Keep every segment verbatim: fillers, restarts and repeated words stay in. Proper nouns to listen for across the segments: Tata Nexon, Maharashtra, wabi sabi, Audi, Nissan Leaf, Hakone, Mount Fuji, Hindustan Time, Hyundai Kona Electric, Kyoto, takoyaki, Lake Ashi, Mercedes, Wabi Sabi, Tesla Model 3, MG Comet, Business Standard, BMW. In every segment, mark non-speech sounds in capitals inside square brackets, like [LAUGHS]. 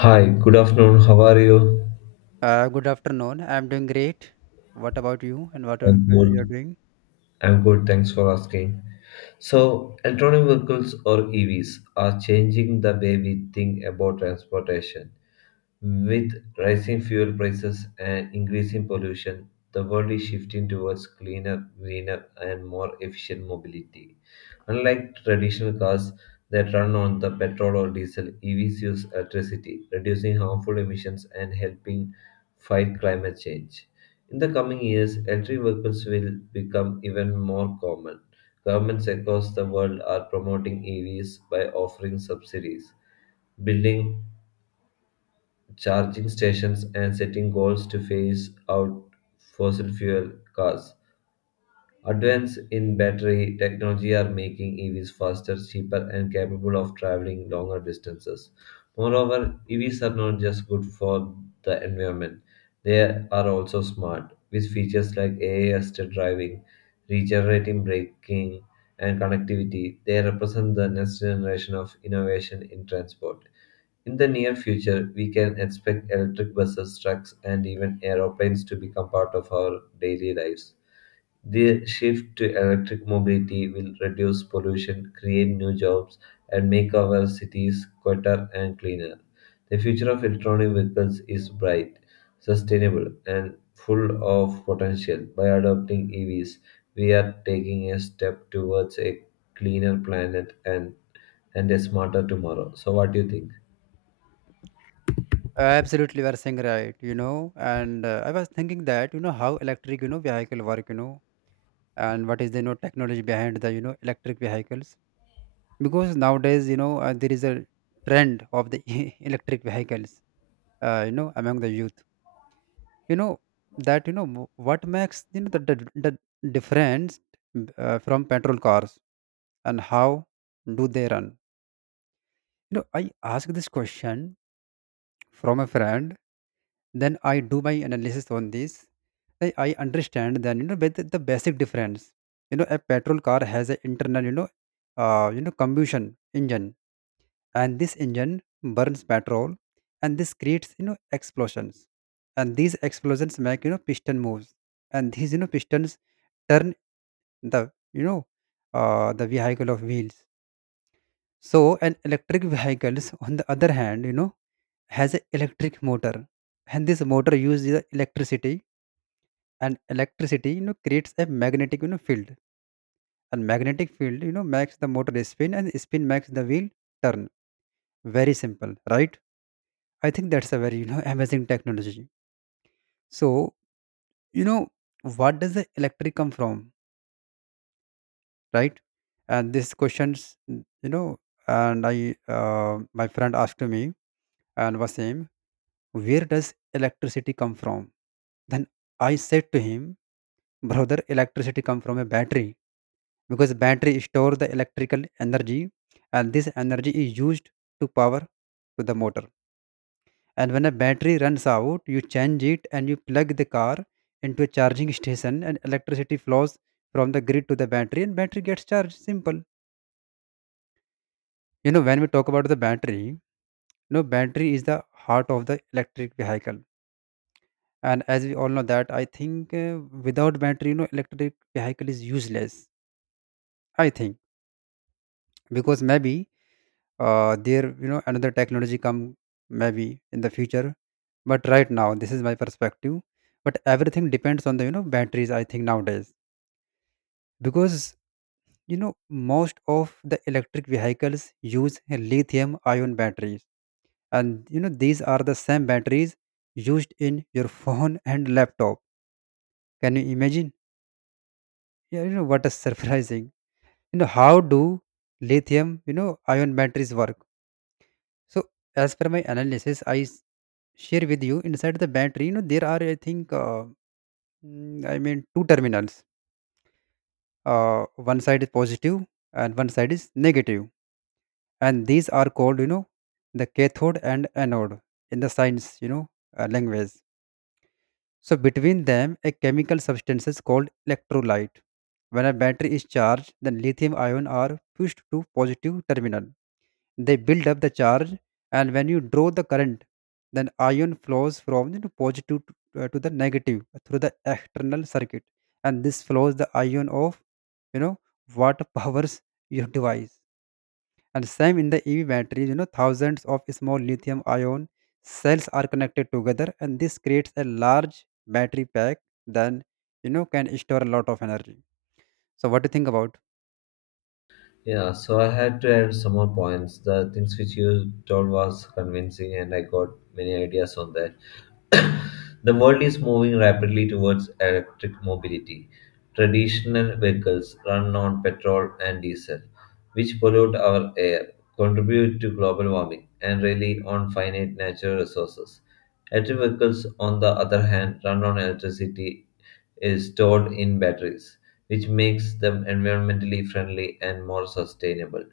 Hi, good afternoon. How are you? Uh, good afternoon. I'm doing great. What about you and what I'm are- uh, you're good. doing? I'm good. Thanks for asking. So, electronic vehicles or E Vs are changing the way we think about transportation. With rising fuel prices and increasing pollution, the world is shifting towards cleaner, greener, and more efficient mobility. Unlike traditional cars that run on the petrol or diesel, E Vs use electricity, reducing harmful emissions and helping fight climate change. In the coming years, electric vehicles will become even more common. Governments across the world are promoting E Vs by offering subsidies, building charging stations, and setting goals to phase out fossil fuel cars. Advances in battery technology are making E Vs faster, cheaper, and capable of traveling longer distances. Moreover, E Vs are not just good for the environment, they are also smart, with features like A I assisted driving, regenerative braking, and connectivity. They represent the next generation of innovation in transport. In the near future, we can expect electric buses, trucks, and even aeroplanes to become part of our daily lives. The shift to electric mobility will reduce pollution, create new jobs, and make our cities quieter and cleaner. The future of electronic vehicles is bright, sustainable, and full of potential. By adopting E Vs, we are taking a step towards a cleaner planet and, and a smarter tomorrow. So, what do you think? Uh, absolutely, you are saying right, you know. And uh, I was thinking that, you know, how electric, you know, vehicle work, you know, and what is the, you know, technology behind the, you know, electric vehicles. Because nowadays, you know, uh, there is a trend of the [LAUGHS] electric vehicles, uh, you know, among the youth. You know, that, you know, w- what makes, you know, the, the, the difference uh, from petrol cars, and how do they run? You know, I ask this question from a friend. Then I do my analysis on this. I, I understand. Then, you know with the basic difference, you know a petrol car has an internal, you know uh, you know combustion engine. And this engine burns petrol, and this creates, you know explosions. And these explosions make, you know piston moves. And these, you know pistons turn the you know uh, the vehicle of wheels. So an electric vehicles, on the other hand, you know has a electric motor. And this motor uses the electricity, and electricity, you know creates a magnetic, you know field. And magnetic field, you know makes the motor spin, and spin makes the wheel turn. Very simple, right? I think that's a very, you know [LAUGHS] amazing technology. So, you know what does the electric come from, right? And these questions, n- you know and I uh, my friend asked to me and was saying, where does electricity come from? Then I said to him, Brother, electricity come from a battery. Because battery store the electrical energy, and this energy is used to power to the motor. And when a battery runs out, you change it and you plug the car into a charging station, and electricity flows from the grid to the battery, and battery gets charged. Simple. You know, when we talk about the battery, you know, battery is the heart of the electric vehicle. And as we all know that, I think, uh, without battery, you know, electric vehicle is useless. I think, because maybe, uh, there, you know another technology come, maybe in the future. But right now this is my perspective. But everything depends on the, you know batteries, I think, nowadays. Because, you know most of the electric vehicles use lithium ion batteries. And, you know these are the same batteries used in your phone [LAUGHS] and laptop. Can you imagine? Yeah, you know what is [LAUGHS] surprising, you know how do lithium, you know ion batteries work? So, as per my analysis, I s- share with you, inside the battery, you know, there are, I think, uh, mm, I mean, two terminals. Uh, one side is positive, and one side is negative, and these are called, you know, the cathode and anode, in the science, you know, uh, language. So, between them, a chemical substance is called electrolyte. When a battery is charged, then lithium ion are pushed to positive terminal. They build up the charge, and when you draw the current, then ion flows from the positive to, uh, to the negative through the external circuit, and this flows the ion of, you know what [LAUGHS] powers your device. And same in the E V batteries, you know, thousands of small lithium ion cells are connected together, and this creates a large battery pack. Then, you know can store a lot of energy. So what do you think about? Yeah, so I had to add some more points. The things which you told was convincing, and I got many ideas on that. [COUGHS] The world is moving rapidly towards electric mobility. Traditional vehicles run on petrol and diesel, which pollute our air, contribute to global warming, and rely on finite natural resources. Electric vehicles, on the other hand, run on electricity is stored in batteries, which makes them environmentally friendly and more sustainable.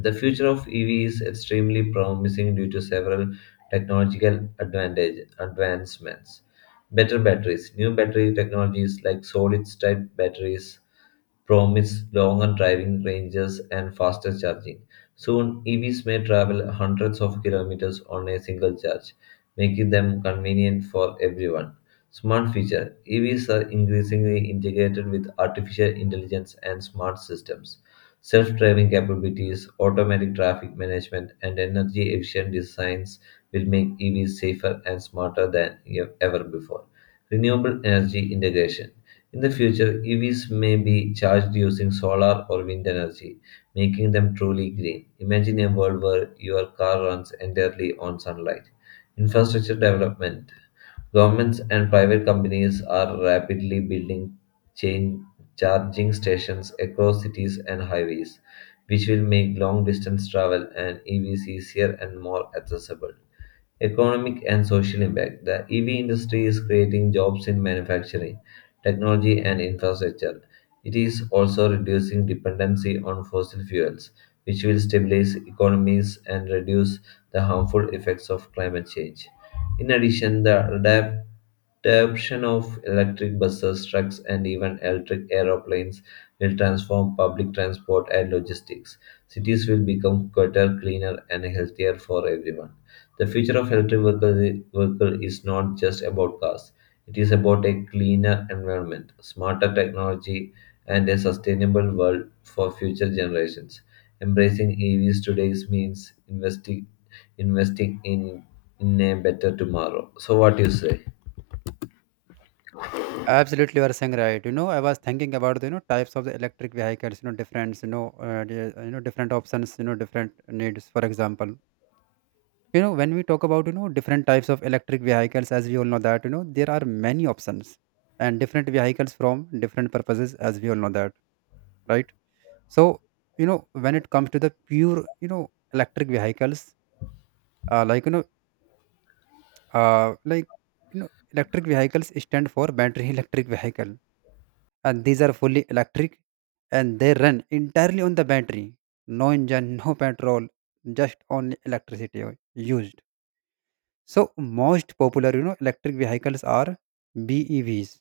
The future of E V is extremely promising due to several technological advantage, advancements. Better batteries. New battery technologies like solid state batteries promise longer driving ranges and faster charging. Soon, E Vs may travel hundreds of kilometers on a single charge, making them convenient for everyone. Smart feature E Vs are increasingly integrated with artificial intelligence and smart systems. Self-driving capabilities, automatic traffic management, and energy-efficient designs will make E Vs safer and smarter than e- ever before. Renewable energy integration. In the future, E Vs may be charged using solar or wind energy, making them truly green. Imagine a world where your car runs entirely on sunlight. Infrastructure development. Governments and private companies are rapidly building chain charging stations across cities and highways, which will make long distance travel and E Vs easier and more accessible. Economic and social impact. The E V industry is creating jobs in manufacturing, technology, and infrastructure. It is also reducing dependency on fossil fuels, which will stabilize economies and reduce the harmful effects of climate change. In addition, the adapt adoption of electric buses, trucks, and even electric aeroplanes will transform public transport and logistics. Cities will become quieter, cleaner, and healthier for everyone. The future of electric vehicle vehicle is not just about cars. It is about a cleaner environment, smarter technology, and a sustainable world for future generations. Embracing E Vs today means investing investing in, in a better tomorrow. So what you say? Absolutely, you are saying right. You know, I was thinking about the, you know types of the electric vehicles. You know, different, you know uh, the, you know different options. You know, different needs. For example, you know when we talk about, you know different types of electric vehicles, as we all know that, you know there are many options and different vehicles from different purposes, as we all know that, right? So, you know when it comes to the pure, you know electric vehicles, uh, like you know uh, like you know electric vehicles stand for battery [LAUGHS] electric vehicle. And these are fully electric, and they run entirely on the battery. No engine, [LAUGHS] no petrol, just only electricity u- used. So most popular, you know electric vehicles are B E Vs,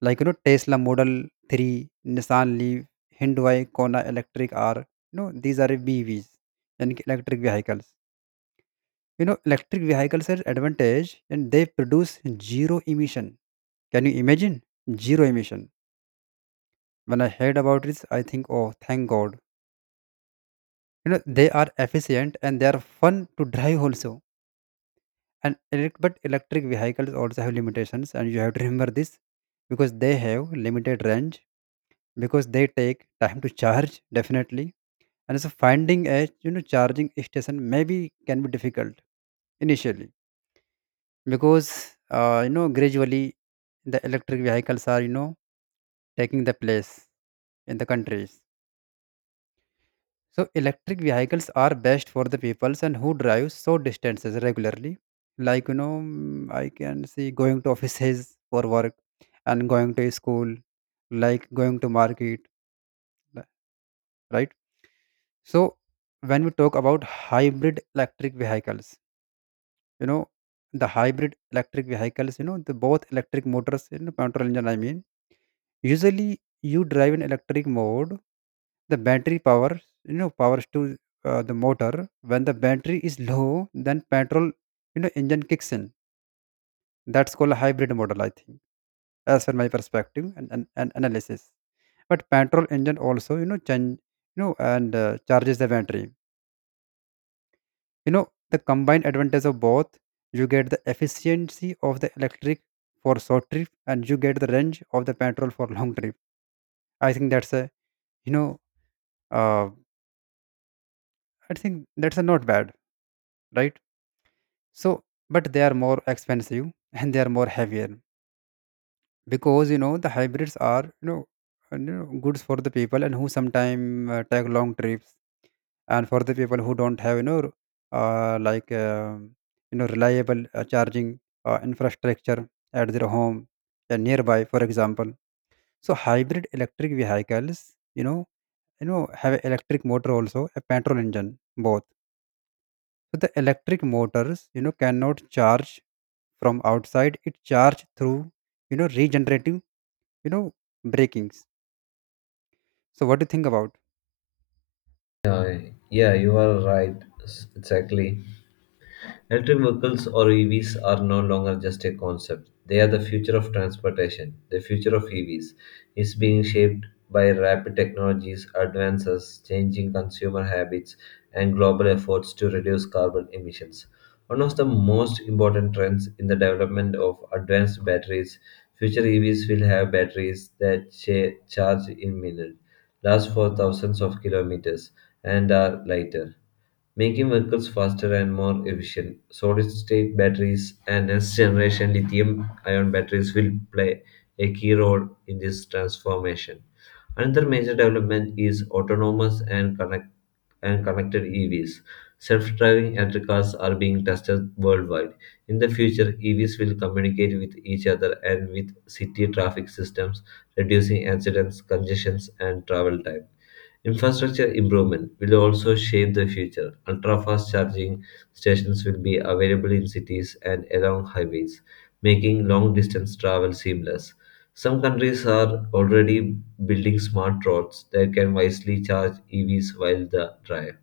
like, you know Tesla Model three, Nissan Leaf, Hyundai Kona Electric are, you know these are B E Vs. And electric vehicles, you know electric vehicles are advantage, and they produce zero emission. Can you imagine? Zero emission. When I heard about this, I think, oh thank god. you know they are efficient and they are fun to drive also. And elec- but electric vehicles also have limitations, and you have to remember this. Because they have limited range, because they take time to charge definitely. And so finding a, you know charging station maybe can be difficult initially. Because, uh, you know gradually the electric vehicles are, you know taking the place in the countries. So electric vehicles are best for the peoples and who drive short distances regularly. Like, you know, mm, I can see going to offices [LAUGHS] for work, and going to school, like going to market, li- right? So when we talk about hybrid electric vehicles, you know, the hybrid electric vehicles, you know, the both electric motors, you know, petrol engine, I mean. Usually, you drive in electric mode. The battery power, you know, powers to, uh, the motor. When the battery is low, then petrol, you know, engine kicks in. That's called a hybrid model, I think, as per my perspective and, and, and analysis. But petrol engine also, you know, change, you know, and uh, charges the battery. You know, the combined advantage of both, you get the efficiency of the electric for short trip, and you get the range of the petrol for long trip. I think that's a, you know, uh, I think that's a not bad, right? So, but they are more expensive [LAUGHS] and they are more heavier. Because, you know the hybrids are, you know, and, you know goods for the people and who sometime, uh, take long trips. And for the people who don't have, you know uh, like uh, you know reliable, uh, charging, uh, infrastructure at their home and nearby, for example. So hybrid electric vehicles, you know, you know have an electric motor also a petrol engine both. So the electric motors, you know, cannot charge from outside. It charge through, you know, regenerative, you know, breakings. So what do you think about? Yeah, yeah, you are right. S- Exactly. Electric vehicles or E Vs are no longer just a concept. They are the future of transportation. The future of E Vs is being shaped by rapid technologies, advances, changing consumer habits, and global efforts to reduce carbon emissions. One of the most important trends in the development of advanced batteries, future E Vs will have batteries that cha- charge in minutes, last for thousands of kilometers, and are lighter, making vehicles faster and more efficient. Solid state batteries and next generation lithium ion batteries will play a key role in this transformation. Another major development is autonomous and connect and connected E Vs. Self-driving electric cars are being tested worldwide. In the future, E Vs will communicate with each other and with city traffic systems, reducing accidents, congestions, and travel time. Infrastructure improvement will also shape the future. Ultra fast charging stations will be available in cities and along highways, making long distance travel seamless. Some countries are already building smart roads that can wisely charge E Vs while the drive.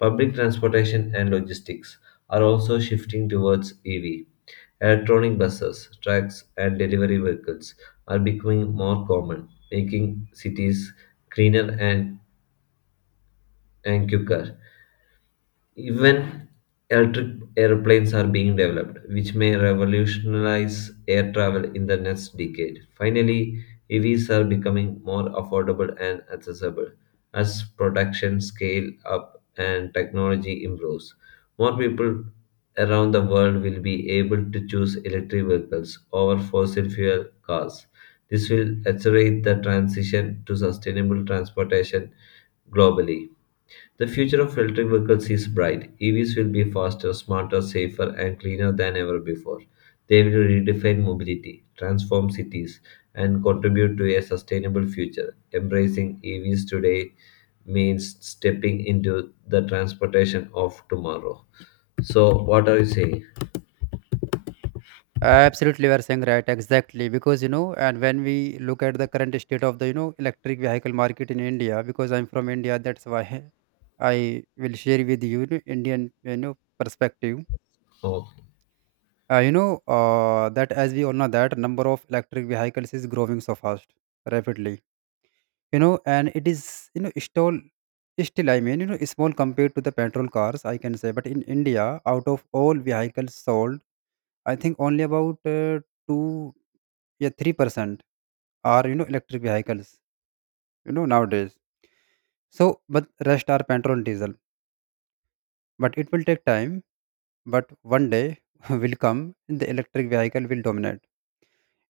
Public transportation and logistics are also shifting towards E V. Electronic buses, trucks, and delivery vehicles are becoming more common, making cities greener and and quicker. Even electric airplanes are being developed, which may revolutionize air travel in the next decade. Finally, E Vs are becoming more affordable and accessible as production scale up and technology improves. More people around the world will be able to choose electric vehicles over fossil fuel cars. This will accelerate the transition to sustainable transportation globally. The future of electric vehicles is bright. E Vs will be faster, smarter, safer, and cleaner than ever before. They will redefine mobility, transform cities, and contribute to a sustainable future. Embracing E Vs today means stepping into the transportation of tomorrow. So, what are you saying? Absolutely, you are saying right. Exactly, because, you know, and when we look at the current state of the, you know electric vehicle market in India, because I'm from India, that's why [LAUGHS] I will share with you the Indian, you know perspective. Oh, Uh, you know uh, that as we all know that number of electric vehicles is growing so fast, rapidly, you know and it is, you know still still, I mean, you know small compared to the petrol cars, I can say. But in india, out of all vehicles sold, I think only about, uh, two, yeah, three percent are, you know electric vehicles, you know nowadays. So but rest are petrol and diesel. But it will take time. But one day [LAUGHS] will come, the electric vehicle will dominate.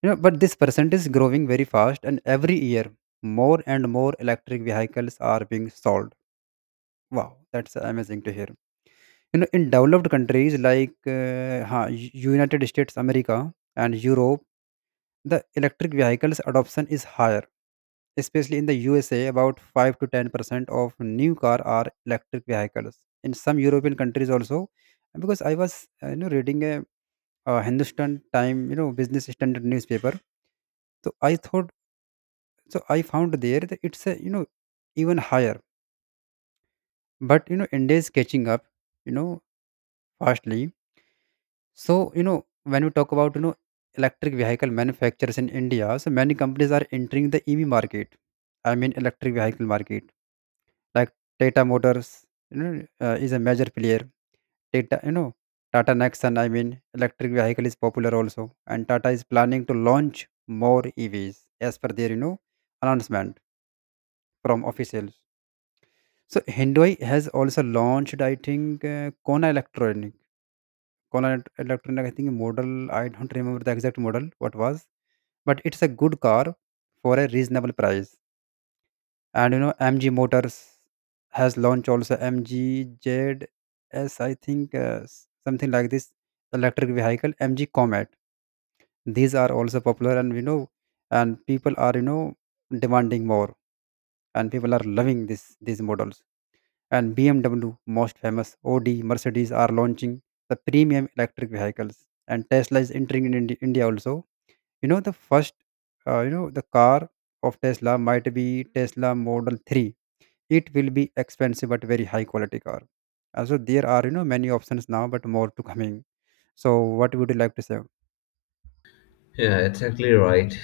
you know but this percent is growing very fast, and every year more and more electric vehicles are being sold. Wow, that's amazing to hear. You know, in developed countries like, uh, ha- United States, America, and Europe, the electric vehicles adoption is higher. Especially in the U S A, about five to ten percent of new car are electric vehicles. In some European countries also, because I was, uh, you know reading a, uh Hindustan Time, you know Business Standard newspaper. So I thought so I found there that it's a, you know even higher. But, you know India is catching up, you know fastly. So, you know, when we talk about, you know, electric vehicle manufacturers in India, so many companies are entering the E V market. I mean, electric vehicle market. Like Tata Motors, you know, uh, is a major player. Tata, you know, Tata Nexon, I mean, electric vehicle is popular also. And Tata is planning to launch more E Vs as per their, you know, announcement from officials. So Hyundai has also launched, I think, uh, Kona Electronic Konan Electronic, I think, model. I don't remember the exact model, what was, but it's a good car for a reasonable price. And, you know, M G Motors has launched also M G Z S, I think, uh, s- something like this electric vehicle, M G Comet. These are also popular, and you know, and people are, you know demanding more, and people are loving this these models. And B M W, most famous, Audi, Mercedes are launching the premium electric vehicles. And Tesla is entering in Indi- India also. You know, the first, uh, you know, the car of Tesla might be Tesla Model three. It will be expensive but very high quality car. Uh, So there are, you know, many options now, but more to coming. So what would you like to say? yeah, exactly right.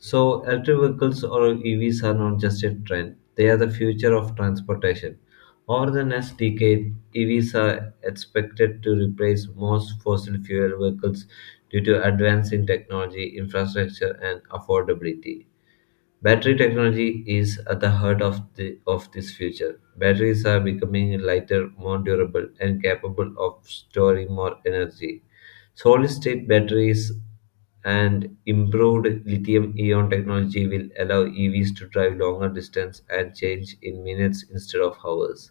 So, electric vehicles or E Vs are not just a trend, they are the future of transportation. Over the next decade, E Vs are expected to replace most fossil fuel vehicles due to advance in technology, infrastructure, and affordability. Battery technology is at the heart of, the, of this future. Batteries are becoming lighter, more durable, and capable of storing more energy. Solid state batteries and improved lithium ion technology will allow E Vs to drive longer distance and change in minutes instead of hours.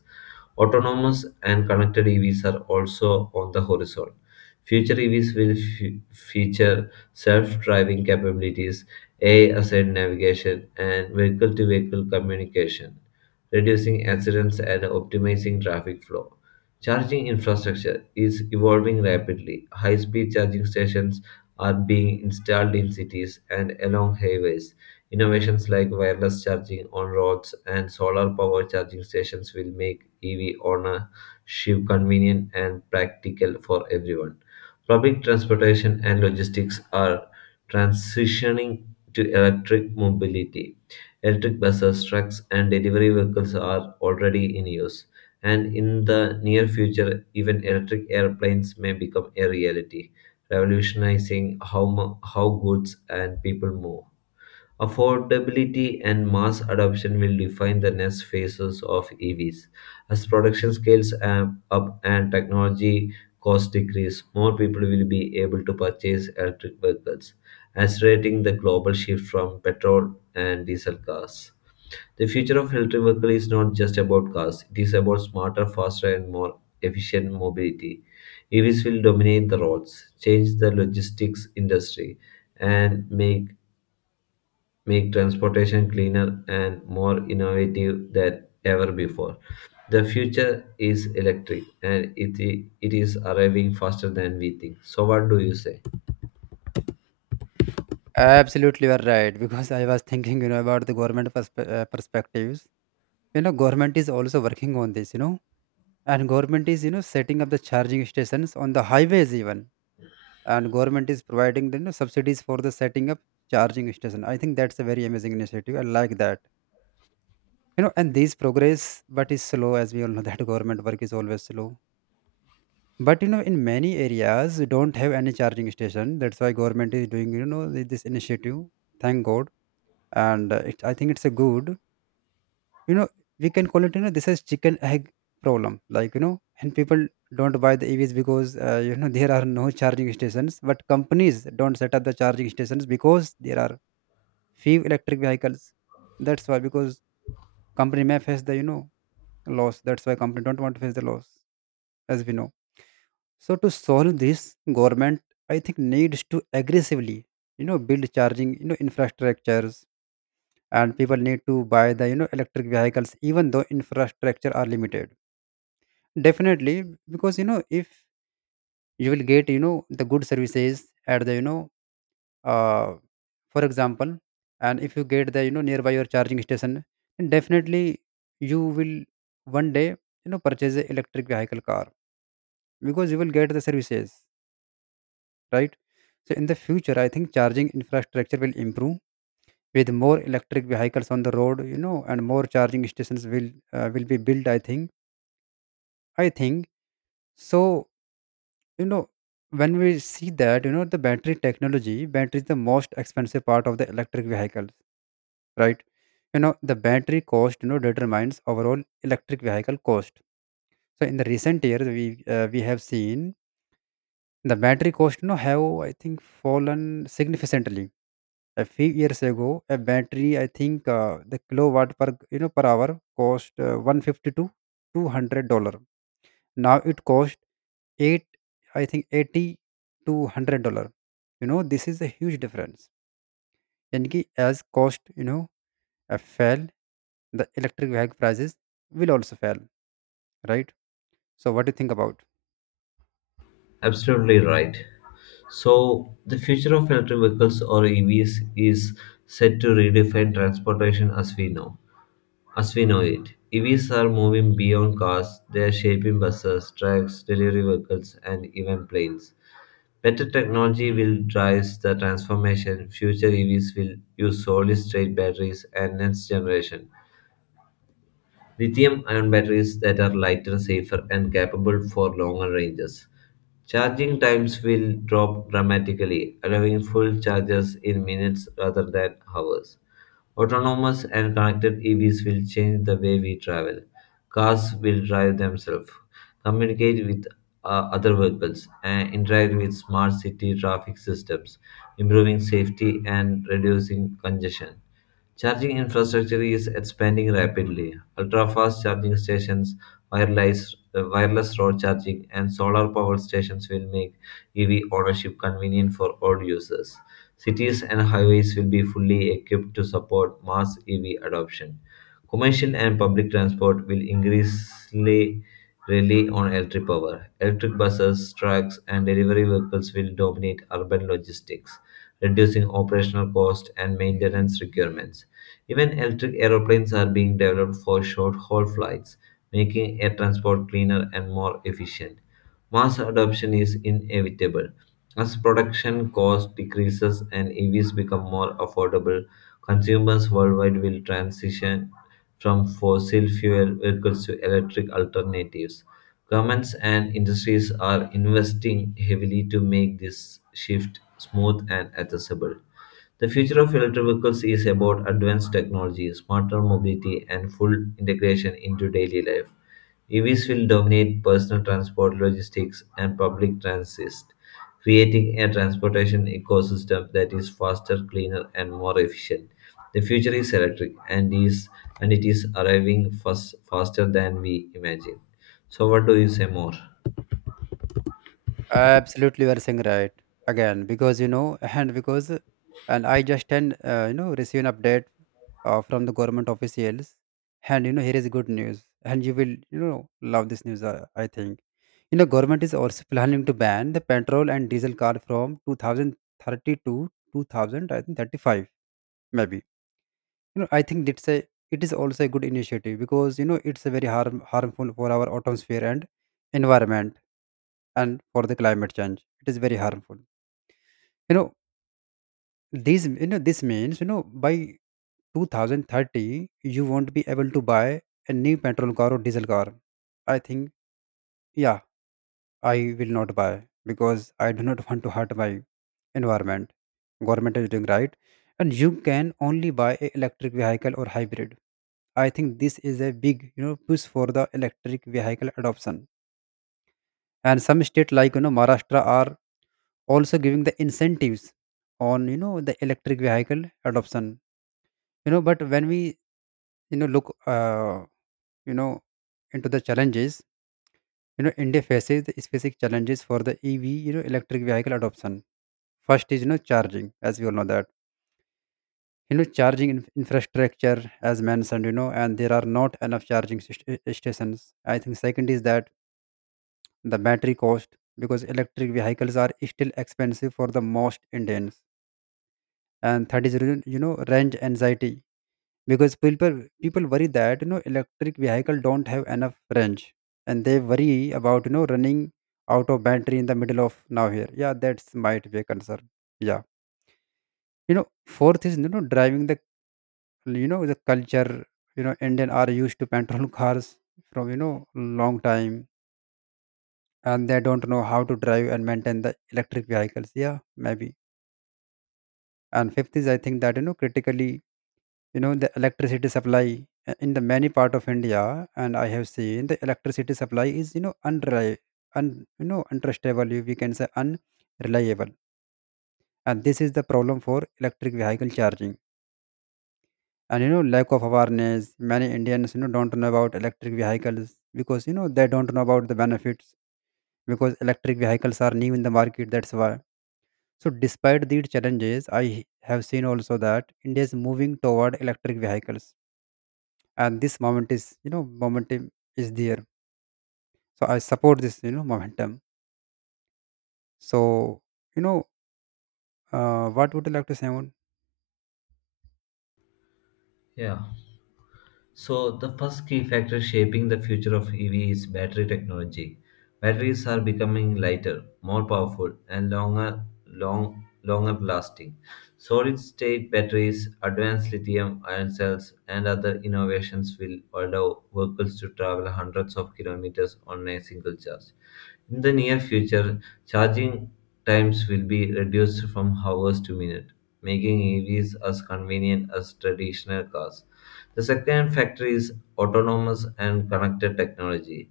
Autonomous and connected E Vs are also on the horizon. Future E Vs will fe- feature self driving capabilities, A I assisted navigation, and vehicle to vehicle communication, reducing accidents and optimizing traffic flow. Charging infrastructure is evolving rapidly. High speed charging stations are being installed in cities and along highways. Innovations like wireless charging on roads and solar power charging stations will make E V ownership convenient and practical for everyone. Public transportation and logistics are transitioning to electric mobility. Electric buses, trucks, and delivery vehicles are already in use. And in the near future, even electric airplanes may become a reality, revolutionizing how, mo- how goods and people move. Affordability and mass adoption will define the next phases of E Vs. As production scales am- up and technology costs decrease, more people will be able to purchase electric vehicles, accelerating the global shift from petrol and diesel cars. The future of electric vehicle is not just about cars, it is about smarter, faster, and more efficient mobility. E Vs will dominate the roads, change the logistics industry, and make make transportation cleaner and more innovative than ever before. The future is electric and it, i- it is arriving faster than we think. So, what do you say? Absolutely, you are right. Because I was thinking, you know, about the government perspe- uh, perspectives. You know, government is also working on this. You know, and government is you know setting up the charging stations on the highways even, and government is providing the you know, subsidies for the setting up charging station. I think that's a very amazing initiative. I like that, you know, and these progress but is slow, as we all know [LAUGHS] that government work is always slow. But you know, in many areas you don't have any charging station. That's why government is doing, you know, this initiative. Thank god. And uh, it, I think it's a good, you know, we can call it, you know, this is chicken egg problem, like, you know. And people don't buy the EVs because, uh, you know [LAUGHS] there are no charging stations, but companies don't set up the charging stations because there are few electric vehicles. That's why, because company may face the, you know, loss. That's why company don't want to face the loss, as we know. So to solve this, government, I think, needs to aggressively, you know, build charging, you know, infrastructures, and people need to buy the, you know, electric vehicles even though infrastructure are limited. Definitely, because you know, if you will get, you know, the good services at the, you know, uh, for example, and if you get the, you know, nearby your charging station, then definitely you will one day, you know, purchase a electric vehicle car, because you will get the services, right. So in the future, I think charging infrastructure will improve with more electric vehicles on the road, you know, and more charging stations will uh, will be built. I think. I think so. You know, when we see that, you know, the battery technology battery is the most expensive part of the electric vehicles, right. You know, the battery cost, you know, determines overall electric vehicle cost. So in the recent years, we uh, we have seen the battery cost, you know, have, I think, fallen significantly. A few years ago, a battery, I think, uh, the kilowatt per, you know, per hour cost uh, one fifty to two hundred dollars. Now it costs eight I think eighty to one hundred dollars. You know, this is a huge difference. And ki as cost, you know, uh, fell, the electric vehicle prices will also fall, right. So what do you think about Absolutely right. So, the future of electric vehicles or E Vs is set to redefine transportation as we know. As we know it, E Vs are moving beyond cars, they are shaping buses, trucks, delivery vehicles, and even planes. Better technology will drive the transformation. Future E Vs will use solid state batteries and next generation lithium ion batteries that are lighter, safer, and capable for longer ranges. Charging times will drop dramatically, allowing full charges in minutes rather than hours. Autonomous and connected E Vs will change the way we travel. Cars will drive themselves, communicate with uh, other vehicles, and interact with smart city traffic systems, improving safety and reducing congestion. Charging infrastructure is expanding rapidly. Ultra-fast charging stations, wireless, uh, wireless road charging, and solar-powered stations will make E V ownership convenient for all users. Cities and highways will be fully equipped to support mass E V adoption. Commercial and public transport will increasingly rely on electric power. Electric buses, trucks, and delivery vehicles will dominate urban logistics, reducing operational cost and maintenance requirements. Even electric aeroplanes are being developed for short haul flights, making air transport cleaner and more efficient. Mass adoption is inevitable. As production cost decreases and E Vs become more affordable, consumers worldwide will transition from fossil fuel vehicles to electric alternatives. Governments and industries are investing heavily to make this shift smooth and accessible. The future of electric vehicles is about advanced technology, smarter mobility, and full integration into daily life. E Vs will dominate personal transport, logistics, and public transit, creating a transportation ecosystem that is faster, cleaner, and more efficient. The future is electric, and is and it is arriving fast, faster than we imagine. So, what do you say more? absolutely you are saying right again, because you know [LAUGHS] and because and I just and uh, you know, receive an update uh, from the government officials, and you know, here is good news, and you will, you know, love this news, uh, I think. You know, government is also planning to ban the petrol and diesel car from two thousand thirty to two thousand, I think thirty-five maybe. You know, I think it's a it is also a good initiative because you know, it's a very harm harmful for our atmosphere and environment, and for the climate change. It is very harmful. You know, these you know, this means, you know, by twenty thirty you won't be able to buy a new petrol car or diesel car. I think. Yeah, I will not buy because I do not [LAUGHS] want to hurt my environment. Government is doing right, and you can only buy a electric vehicle or hybrid. I think this is a big, you know, push for the electric vehicle adoption. And some state like, you know, Maharashtra are also giving the incentives on, you know, the electric vehicle adoption. You know, but when we, you know, look, uh, you know into the challenges, you know, India faces the specific challenges for the E V, you know, electric vehicle adoption. First is, you know, charging, as we all know that, you know, charging in- infrastructure, as mentioned, you know, and there are not enough charging st- uh, stations. I think second is that the battery cost, because electric vehicles are still expensive for the most Indians. And third is, you you know, range anxiety, because people people worry that, you know, electric vehicle don't have enough range, and they worry about, you know, running out of battery in the middle of nowhere. Yeah, that's might be a concern. Yeah, you know, fourth is, you know, driving the, you know, the culture. You know, Indian are used to petrol [LAUGHS] cars from, you know, long time, and they don't know how to drive and maintain the electric vehicles. Yeah, maybe. And fifth is, I think, that, you know, critically, you know, the electricity supply uh, in the many part of India, and I have seen the electricity supply is, you know, unreli- un you know, untrustable, we can say, unreliable. And this is the problem for electric vehicle charging. And you know, lack of awareness, many Indians, you know, don't know about electric vehicles, because you know, they don't know about the benefits, because electric vehicles are new in the market, that's why. So despite these challenges, I have seen also that India is moving toward electric vehicles, and this moment is you know momentum is there. So I support this, you know, momentum. So, you know, uh, what would you like to say, Moon? Yeah. So, the first key factor shaping the future of E V is battery technology. Batteries are becoming lighter, more powerful, and longer, long, longer lasting. Solid-state batteries, advanced lithium-ion cells, and other innovations will allow vehicles to travel hundreds of kilometers on a single charge. In the near future, charging times will be reduced from hours to minutes, making E Vs as convenient as traditional cars. The second factor is autonomous and connected technology.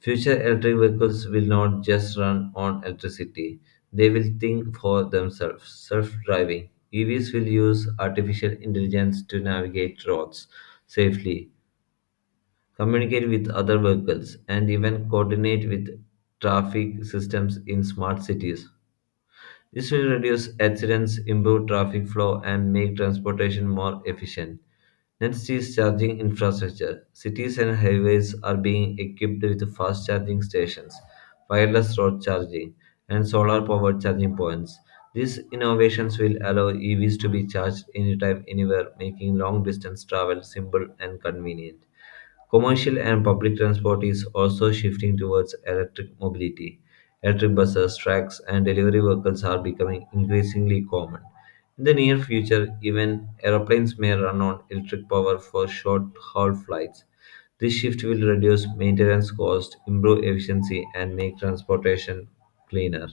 Future electric vehicles will not just run on electricity, they will think for themselves. Self driving E Vs will use artificial intelligence to navigate roads safely, communicate with other vehicles, and even coordinate with traffic systems in smart cities. This will reduce accidents, improve traffic flow, and make transportation more efficient. Next is charging infrastructure. Cities and highways are being equipped with fast charging stations, wireless road charging, and solar powered charging points. These innovations will allow E Vs to be charged anytime, anywhere, making long distance travel simple and convenient. Commercial and public transport is also shifting towards electric mobility. Electric buses, tracks, and delivery vehicles are becoming increasingly common. In the near future, even aeroplanes may run on electric power for short haul flights. This shift will reduce maintenance costs, improve efficiency, and make transportation cleaner.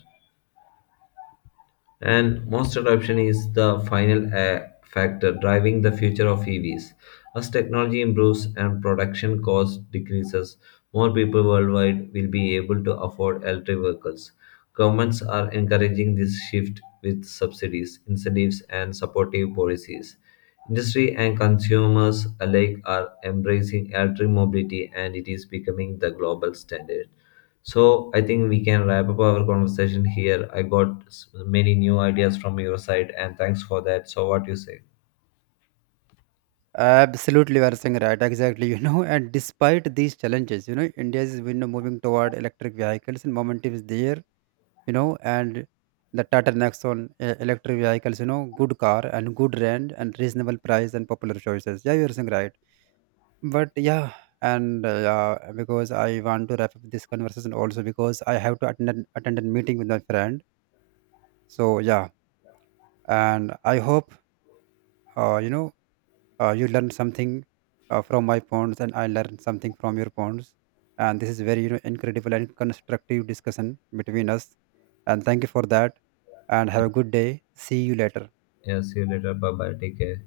And most adoption is the final uh, factor driving the future of E Vs. As technology improves and production cost decreases, more people worldwide will be able to afford electric vehicles. Governments are encouraging this shift with subsidies, incentives, and supportive policies. Industry and consumers alike are embracing electric mobility, and it is becoming the global standard. So I think we can wrap up our conversation here. I got s- many new ideas from your side, and thanks for that. So what you say? Absolutely, you are saying right. Exactly, you know, and despite these challenges, you know, India is, you know, moving toward electric vehicles, and momentum is there, you know, and the Tata Nexon uh, electric vehicles, you know, good car and good range and reasonable price and popular choices. Yeah, you are saying right. But yeah, and uh, yeah, because I want to wrap up this conversation also because I have to attend an- attend a meeting with my friend. So yeah, and I hope, uh, you know uh, you learn something uh, from my points, and I learn something from your points, and this is very, you know, incredible and constructive discussion between us, and thank you for that, and have a good day, see you later. Yeah, see you later. Bye bye. Take care.